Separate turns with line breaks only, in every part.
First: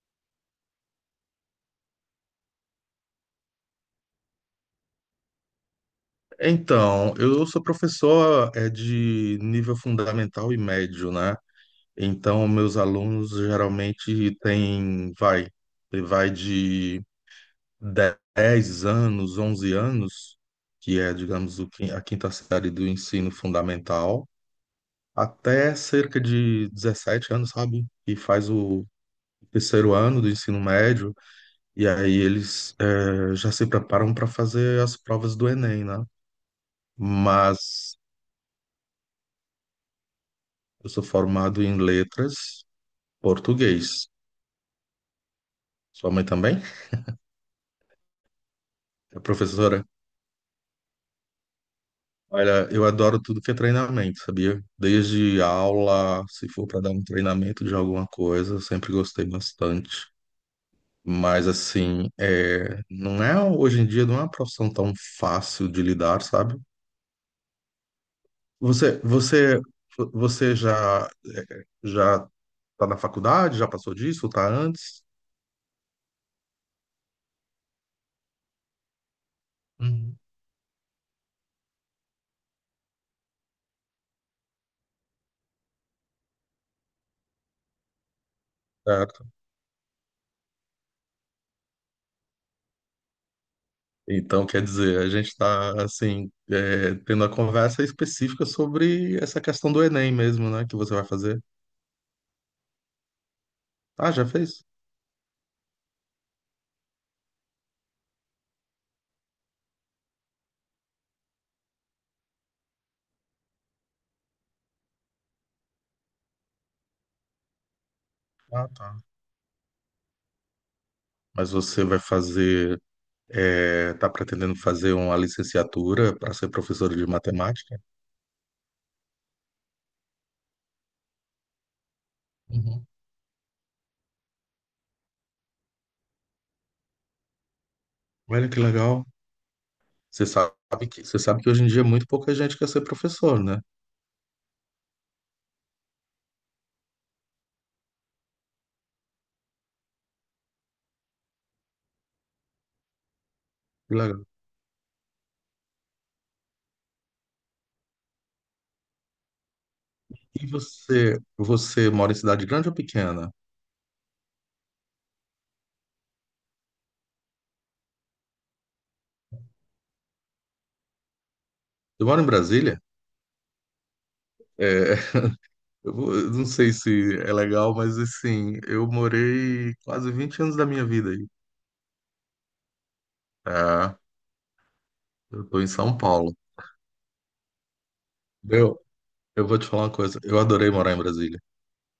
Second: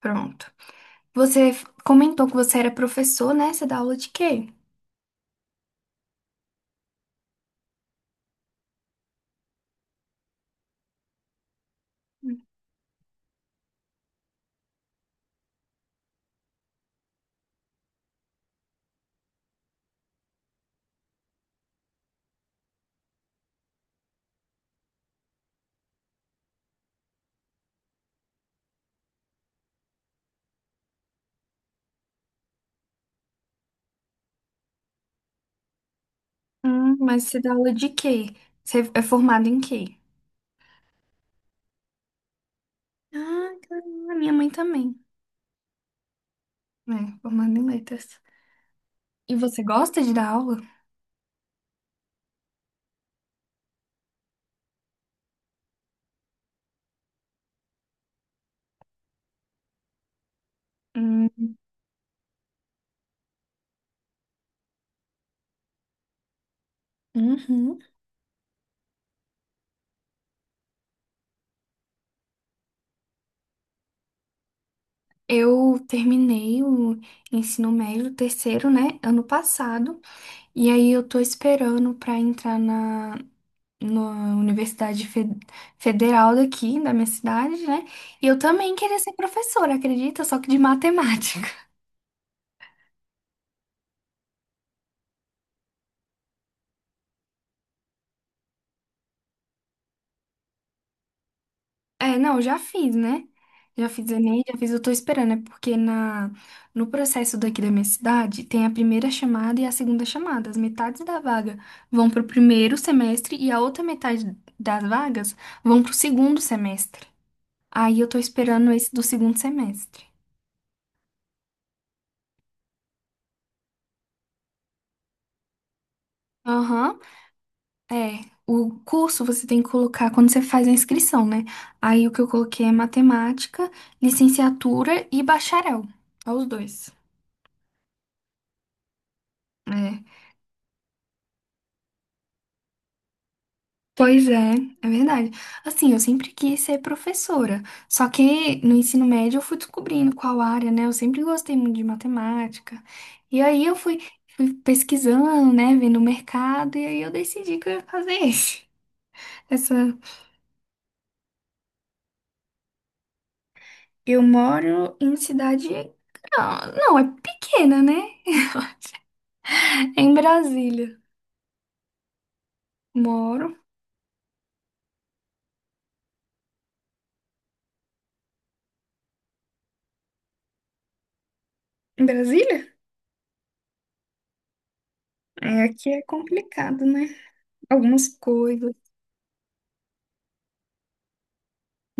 Pronto. Comentou que você era professor, né? Você dá aula de quê?
Então, eu sou professor de nível fundamental e médio, né?
Hum.
Então, meus alunos geralmente têm, vai de 10 anos, 11 anos, que é, digamos, a quinta série do ensino fundamental, até cerca de 17 anos, sabe? E faz o terceiro ano do ensino médio, e aí eles já se preparam para fazer as provas do Enem, né?
Mas você dá aula de
Mas
quê? Você é formado em quê?
Eu sou formado em letras,
Ah,
português.
caramba, minha mãe também.
Sua mãe também?
É, formada em letras.
É
E você
professora?
gosta de dar aula?
Olha, eu adoro tudo que é treinamento, sabia? Desde aula, se for para dar um treinamento de alguma coisa, eu sempre gostei bastante.
Hum,
Mas, assim, não é hoje em dia não é uma profissão tão fácil de lidar, sabe?
uhum.
Você, você, você já tá na faculdade? Já passou disso? Tá antes?
Eu terminei o ensino médio o terceiro, né, ano passado,
Uhum.
e aí eu tô esperando pra entrar na Universidade Federal daqui, da minha cidade, né? E eu também queria ser
Certo.
professora, acredita? Só que de matemática.
Então, quer dizer, a gente está, assim, tendo a conversa específica sobre essa questão do Enem mesmo, né? Que você vai fazer.
É, não, já fiz, né? Já fiz
Ah, já
Enem, já
fez?
fiz, eu tô esperando, é porque no processo daqui da minha cidade tem a primeira chamada e a segunda chamada. As metades da vaga vão pro primeiro semestre e a outra metade das vagas vão pro segundo semestre. Aí eu tô
Ah,
esperando esse
tá.
do segundo semestre.
Mas você vai fazer, tá pretendendo fazer uma licenciatura para ser professora
Aham,
de matemática?
é. O curso você tem que colocar quando você faz a inscrição, né? Aí o que eu coloquei é
Uhum.
matemática, licenciatura e bacharel. Ó, os dois.
Olha que legal.
É.
Você sabe você sabe que hoje em dia muito pouca gente quer ser professor, né?
Pois é, é verdade. Assim, eu sempre quis ser professora, só que no ensino médio eu fui descobrindo qual área, né? Eu sempre gostei muito de matemática. E aí eu
Que
fui,
legal.
fui pesquisando, né? Vendo o mercado, e aí eu decidi que eu ia fazer esse. Essa...
E você mora em cidade grande ou pequena?
Eu moro em cidade. Não, não, é pequena, né? É em Brasília.
Eu moro em Brasília.
Moro.
É, eu não sei se é legal, mas assim, eu morei quase 20 anos da minha vida aí.
Em Brasília?
Tá? Eu tô
É,
em
aqui
São
é
Paulo.
complicado, né? Algumas coisas.
Meu, eu vou te falar uma coisa. Eu adorei morar em Brasília.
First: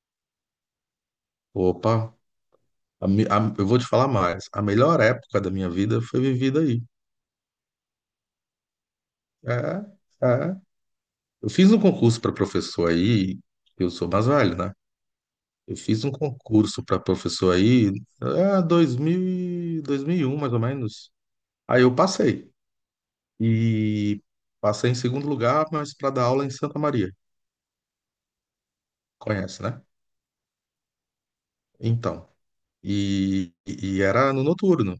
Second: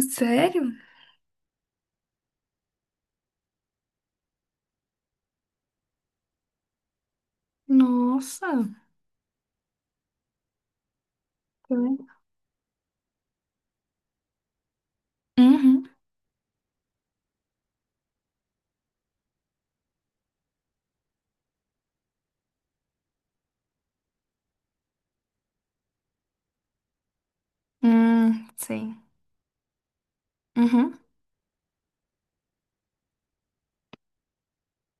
Sério?
Opa, eu vou te falar mais. A melhor época da minha vida foi vivida aí.
Nossa.
É. Eu fiz um
É.
concurso para professor aí, eu sou mais velho, né? Eu
Uhum.
fiz um concurso para professor aí, 2000, 2001, mais ou menos. Aí eu passei. E passei em segundo lugar, mas para dar aula em Santa Maria.
Sim.
Conhece, né?
Uhum.
Então, e era no noturno.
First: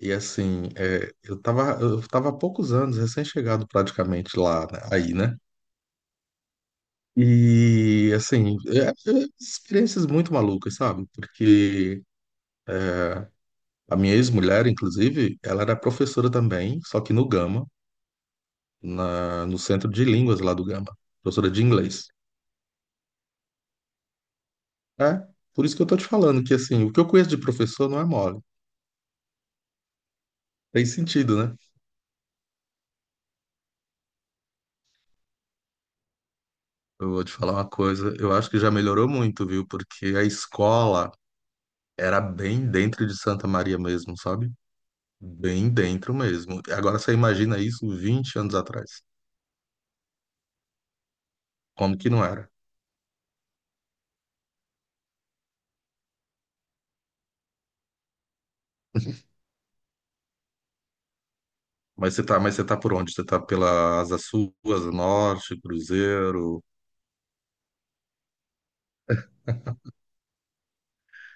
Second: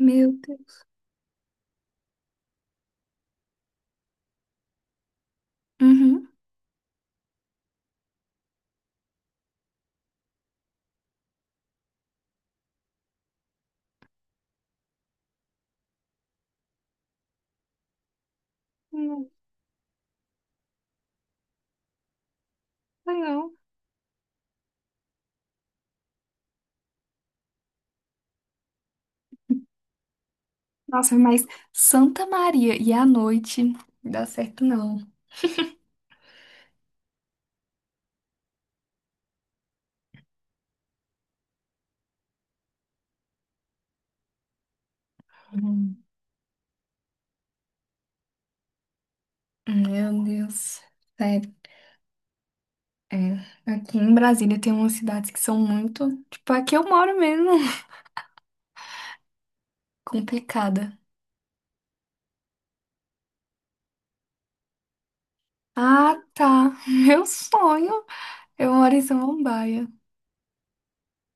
E assim,
Deus.
eu tava há poucos anos, recém-chegado praticamente lá, né, aí, né?
Uhum.
E assim, experiências muito malucas, sabe? Porque a minha ex-mulher, inclusive, ela era professora também, só que no Gama,
Hum.
no centro de línguas lá do Gama, professora de inglês.
Legal.
É, por isso que eu tô te falando que assim, o que eu conheço de professor não é mole. Tem
Nossa,
sentido,
mas
né?
Santa Maria e à noite não dá certo não.
Eu vou te falar uma coisa, eu acho que já melhorou muito, viu? Porque a escola era bem dentro de Santa Maria mesmo, sabe? Bem
Hum.
dentro mesmo. Agora você imagina isso 20 anos atrás.
Meu Deus. Sério.
Como que não era?
É. Aqui em Brasília tem umas cidades que são muito. Tipo, aqui eu moro mesmo. Complicada.
Mas você tá por onde? Você tá pela Asa Sul, Asa Norte,
Ah,
Cruzeiro.
tá. Meu sonho. Eu moro em Samambaia.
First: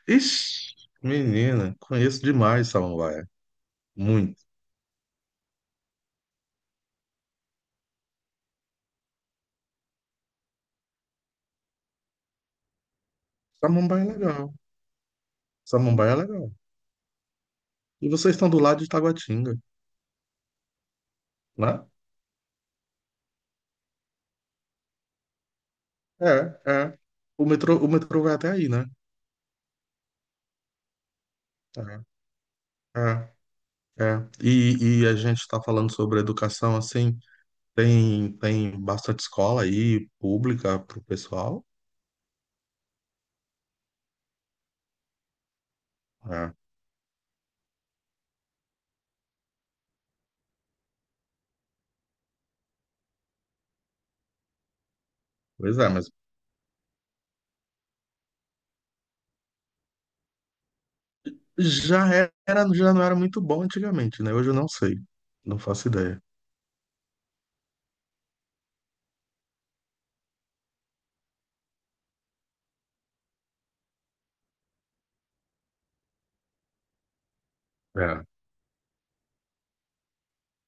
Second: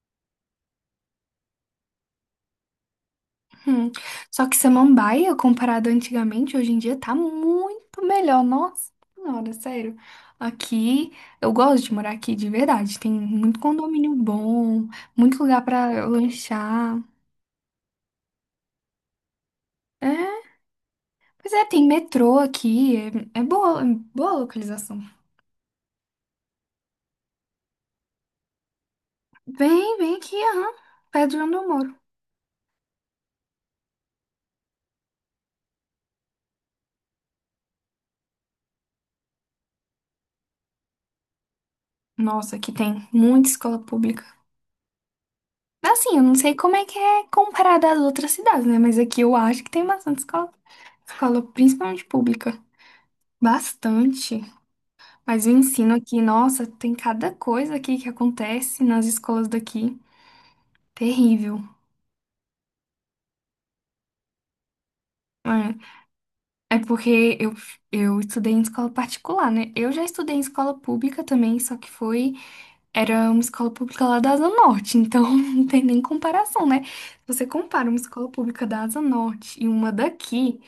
Ixi, menina, conheço demais Samambaia.
Hum.
Muito.
Só que samambaia, comparado antigamente, hoje em dia tá muito melhor. Nossa senhora, sério. Aqui, eu gosto de morar aqui de verdade. Tem muito
Samambaia é
condomínio
legal.
bom, muito lugar pra
Samambaia é legal.
lanchar.
E vocês estão do lado de Taguatinga,
É, pois é,
né?
tem metrô aqui. É, é boa localização.
É. O metrô vai até aí, né?
Vem, vem aqui, aham. Perto de onde eu moro.
É. É, é. E a gente está falando sobre educação, assim, tem bastante escola aí, pública, para o pessoal.
Nossa, aqui tem muita escola pública. Assim, eu não sei
É.
como é que é comparado às outras cidades, né? Mas aqui eu acho que tem bastante escola. Escola, principalmente pública. Bastante. Mas o
Pois é,
ensino
mas
aqui, nossa, tem cada coisa aqui que acontece nas escolas daqui. Terrível.
já já não era muito bom antigamente, né? Hoje eu não sei, não faço ideia.
É, é porque eu estudei em escola particular, né? Eu já estudei em escola pública também, só que foi. Era uma escola pública lá da Asa Norte, então não tem nem comparação, né? Se você compara uma
É.
escola pública da Asa Norte e uma daqui.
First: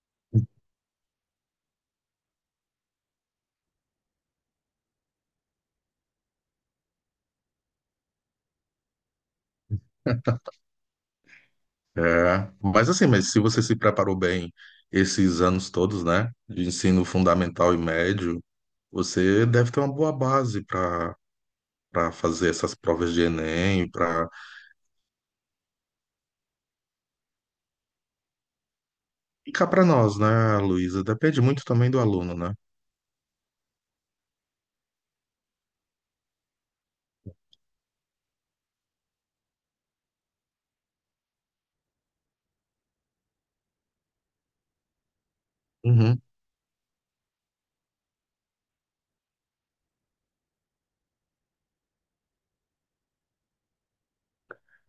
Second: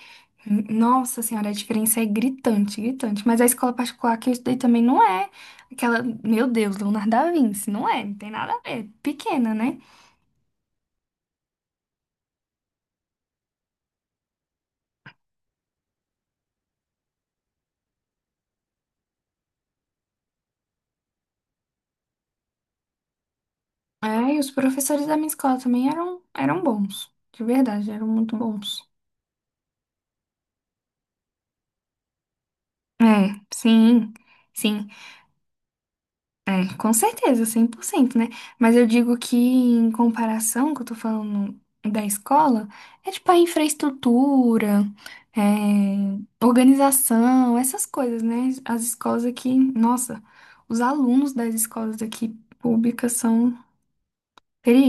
Nossa senhora, a diferença é gritante, gritante. Mas a escola particular que eu estudei também não é aquela, meu Deus, Leonardo da Vinci, não é, não tem nada a ver, pequena, né?
É. Mas assim, mas se você se preparou bem esses anos todos, né, de ensino fundamental e médio, você deve ter uma boa base para para fazer essas provas de Enem, para
É, e os professores da minha escola também eram bons, de verdade, eram muito bons.
ficar para nós, né, Luísa? Depende muito também do aluno, né?
É, sim, sim. Com certeza, 100% né? Mas eu digo que, em comparação, que eu tô falando da escola, é tipo a infraestrutura, é,
Uhum.
organização, essas coisas, né? As escolas aqui, nossa, os alunos das escolas aqui públicas são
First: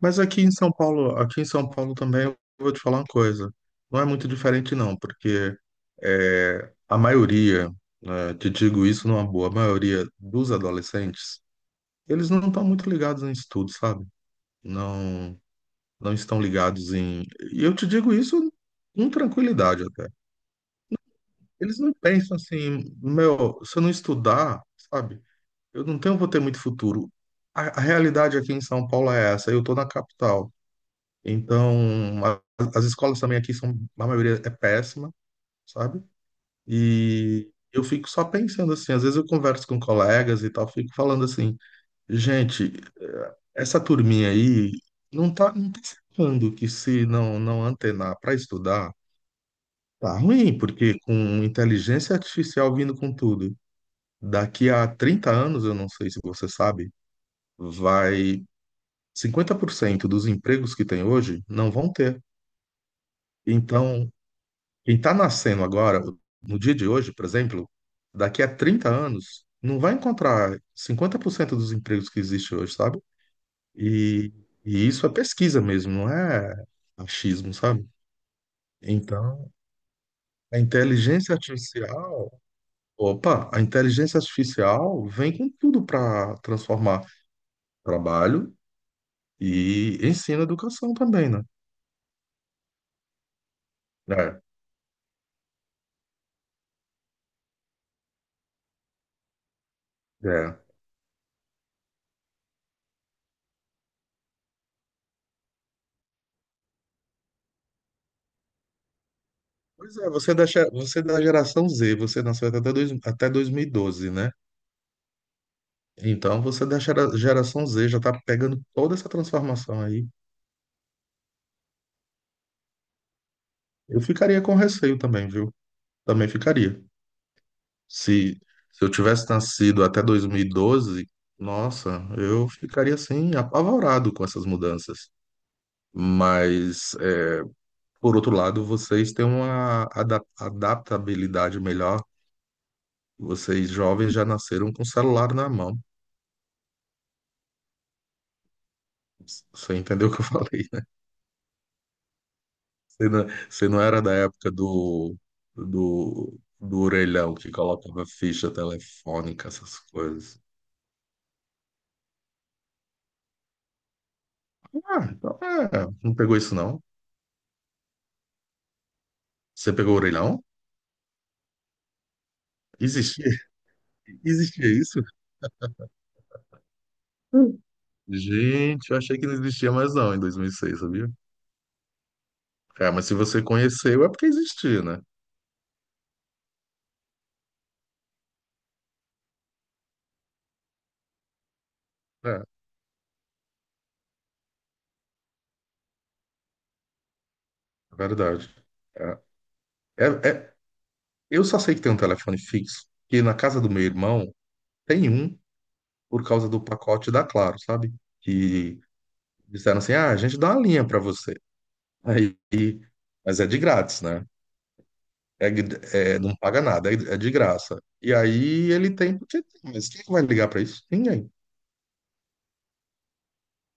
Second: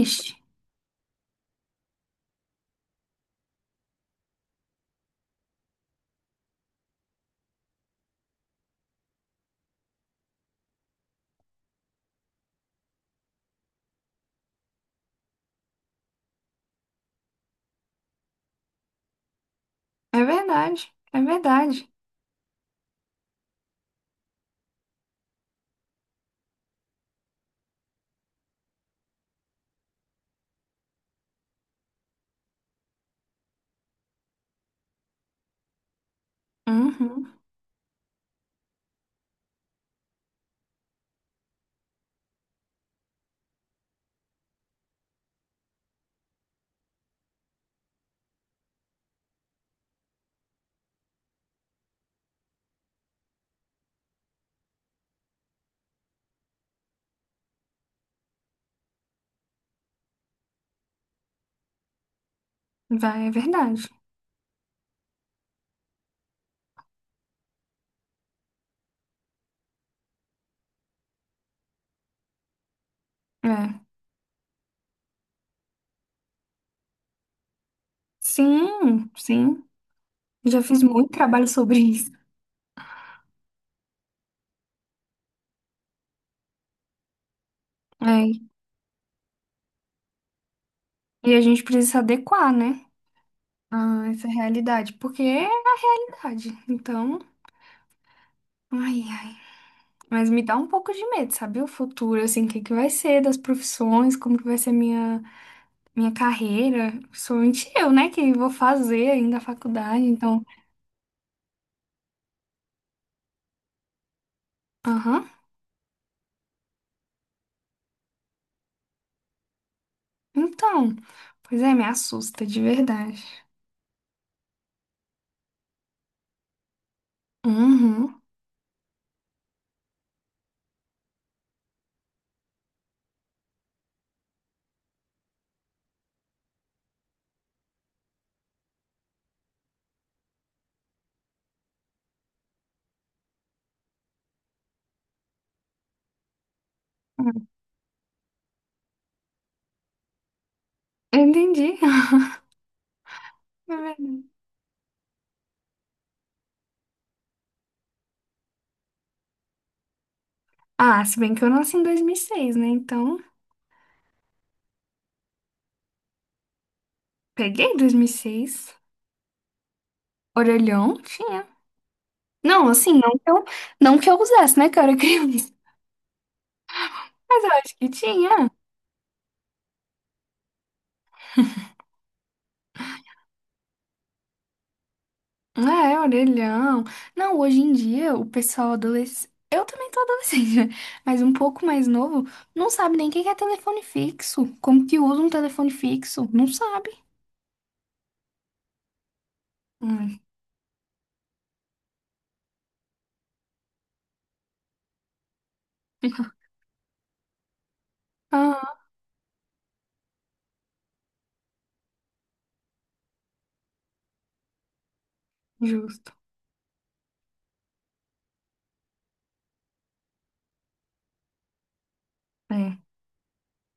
Mas aqui em São Paulo, aqui em São Paulo também eu vou te falar uma coisa. Não é muito diferente não, porque a maioria, né, te digo isso numa boa, a maioria dos adolescentes, eles não estão muito ligados em estudo, sabe? Não, não estão ligados em. E eu te digo isso com tranquilidade até.
É verdade, é verdade.
Eles não pensam assim, meu, se eu não estudar, sabe? Eu não tenho, vou ter muito futuro. A realidade aqui em São Paulo é essa. Eu estou na capital. Então, a- as escolas também aqui são, a maioria é péssima, sabe?
Uhum,
E eu fico só pensando assim, às vezes eu converso com colegas e tal, fico falando assim, gente, essa turminha aí não tá, não tá sacando que se não antenar para estudar, tá ruim, porque com inteligência artificial vindo com tudo, daqui a 30 anos, eu não sei se você sabe, vai 50% dos empregos que tem hoje não vão ter.
vai, é verdade.
Então, quem está nascendo agora, no dia de hoje, por exemplo, daqui a 30 anos, não vai encontrar 50% dos empregos que existem hoje, sabe?
É.
E, e isso é pesquisa mesmo, não é achismo, sabe?
Sim,
Então,
sim.
a
Já fiz muito
inteligência
trabalho sobre isso.
artificial, opa, a inteligência artificial vem com tudo para transformar
É,
trabalho e ensino e educação também,
e a
né?
gente precisa se adequar, né? Ah, essa é a
É,
realidade. Porque é a realidade. Então, ai, ai. Mas me dá
é.
um pouco de medo, sabe? O futuro, assim, o que que vai ser das profissões, como que vai ser minha, minha carreira. Principalmente eu, né? Que vou fazer ainda a
Pois
faculdade.
é,
Então,
você é da geração Z, você nasceu até, 2012, né?
aham.
Então você da geração Z já tá pegando toda essa transformação aí.
Então, pois é, me assusta, de verdade.
Eu ficaria com receio também, viu? Também ficaria.
Uhum.
Se, se eu tivesse nascido até 2012, nossa, eu ficaria assim, apavorado com essas mudanças. Mas, por outro lado, vocês têm uma adaptabilidade melhor. Vocês jovens já nasceram com o celular na mão. Você entendeu o que eu falei?
Eu entendi.
Você não, você
É
não era da
verdade.
época do, do orelhão que colocava ficha telefônica, essas coisas.
Ah, se bem que eu nasci em 2006, né? Então,
Ah, então é, não pegou isso não.
peguei 2006.
Você pegou o orelhão?
Orelhão tinha. Não, assim,
Existia,
não que eu usasse,
existia
né, cara,
isso?
criança. Mas eu
Hum.
acho que tinha.
Gente, eu achei que não existia mais não em 2006, sabia? É, mas se você conheceu é porque existia, né?
É, orelhão. Não, hoje em dia, o pessoal adolescente. Eu também tô adolescente, né? Mas um pouco mais novo,
É,
não sabe nem o que que é telefone fixo. Como que usa um telefone fixo? Não sabe.
é verdade. É,
Hum.
é- é- eu só sei que tem um telefone fixo, que na casa do meu irmão tem um por causa do pacote da Claro, sabe?
Ah,
Que Disseram assim: ah, a gente dá uma linha para você. Aí, mas é de grátis, né? É,
justo.
não paga nada, é de graça. E aí ele tem, porque tem, mas quem vai ligar para isso? Ninguém,
É.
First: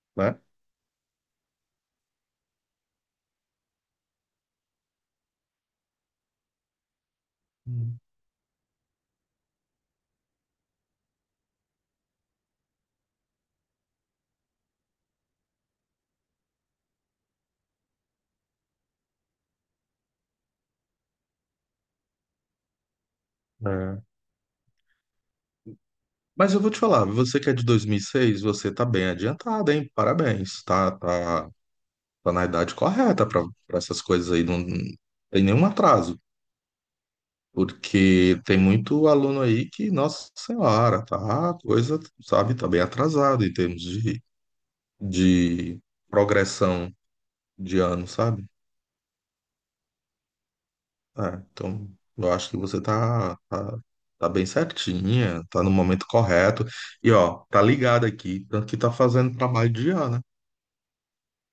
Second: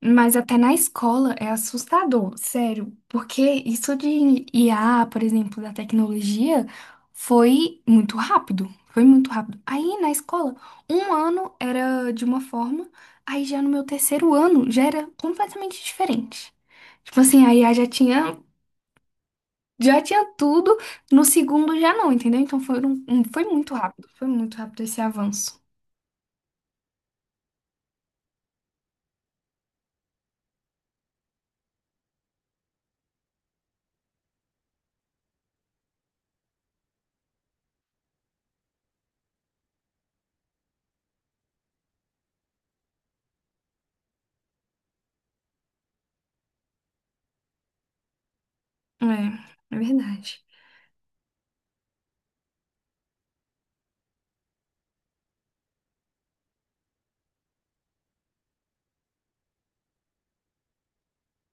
Mas
né?
até na escola é assustador, sério, porque isso de IA, por exemplo, da tecnologia, foi
Hum.
muito rápido, foi muito rápido. Aí na escola, um ano era de uma forma, aí já no meu terceiro ano já era completamente diferente. Tipo assim, a IA já tinha tudo, no segundo já não, entendeu? Então foi,
É.
foi muito rápido esse avanço.
Mas eu vou te falar, você que é de 2006 você tá bem adiantada, hein? Parabéns, tá na idade correta para essas coisas aí, não tem nenhum atraso, porque tem muito aluno aí que, nossa senhora, tá, a coisa, sabe, tá bem atrasado em termos de, progressão de ano, sabe?
É, é verdade.
É, então, eu acho que você tá, tá bem certinha, tá no momento correto. E, ó, tá ligado aqui, tanto que tá fazendo trabalho de ano,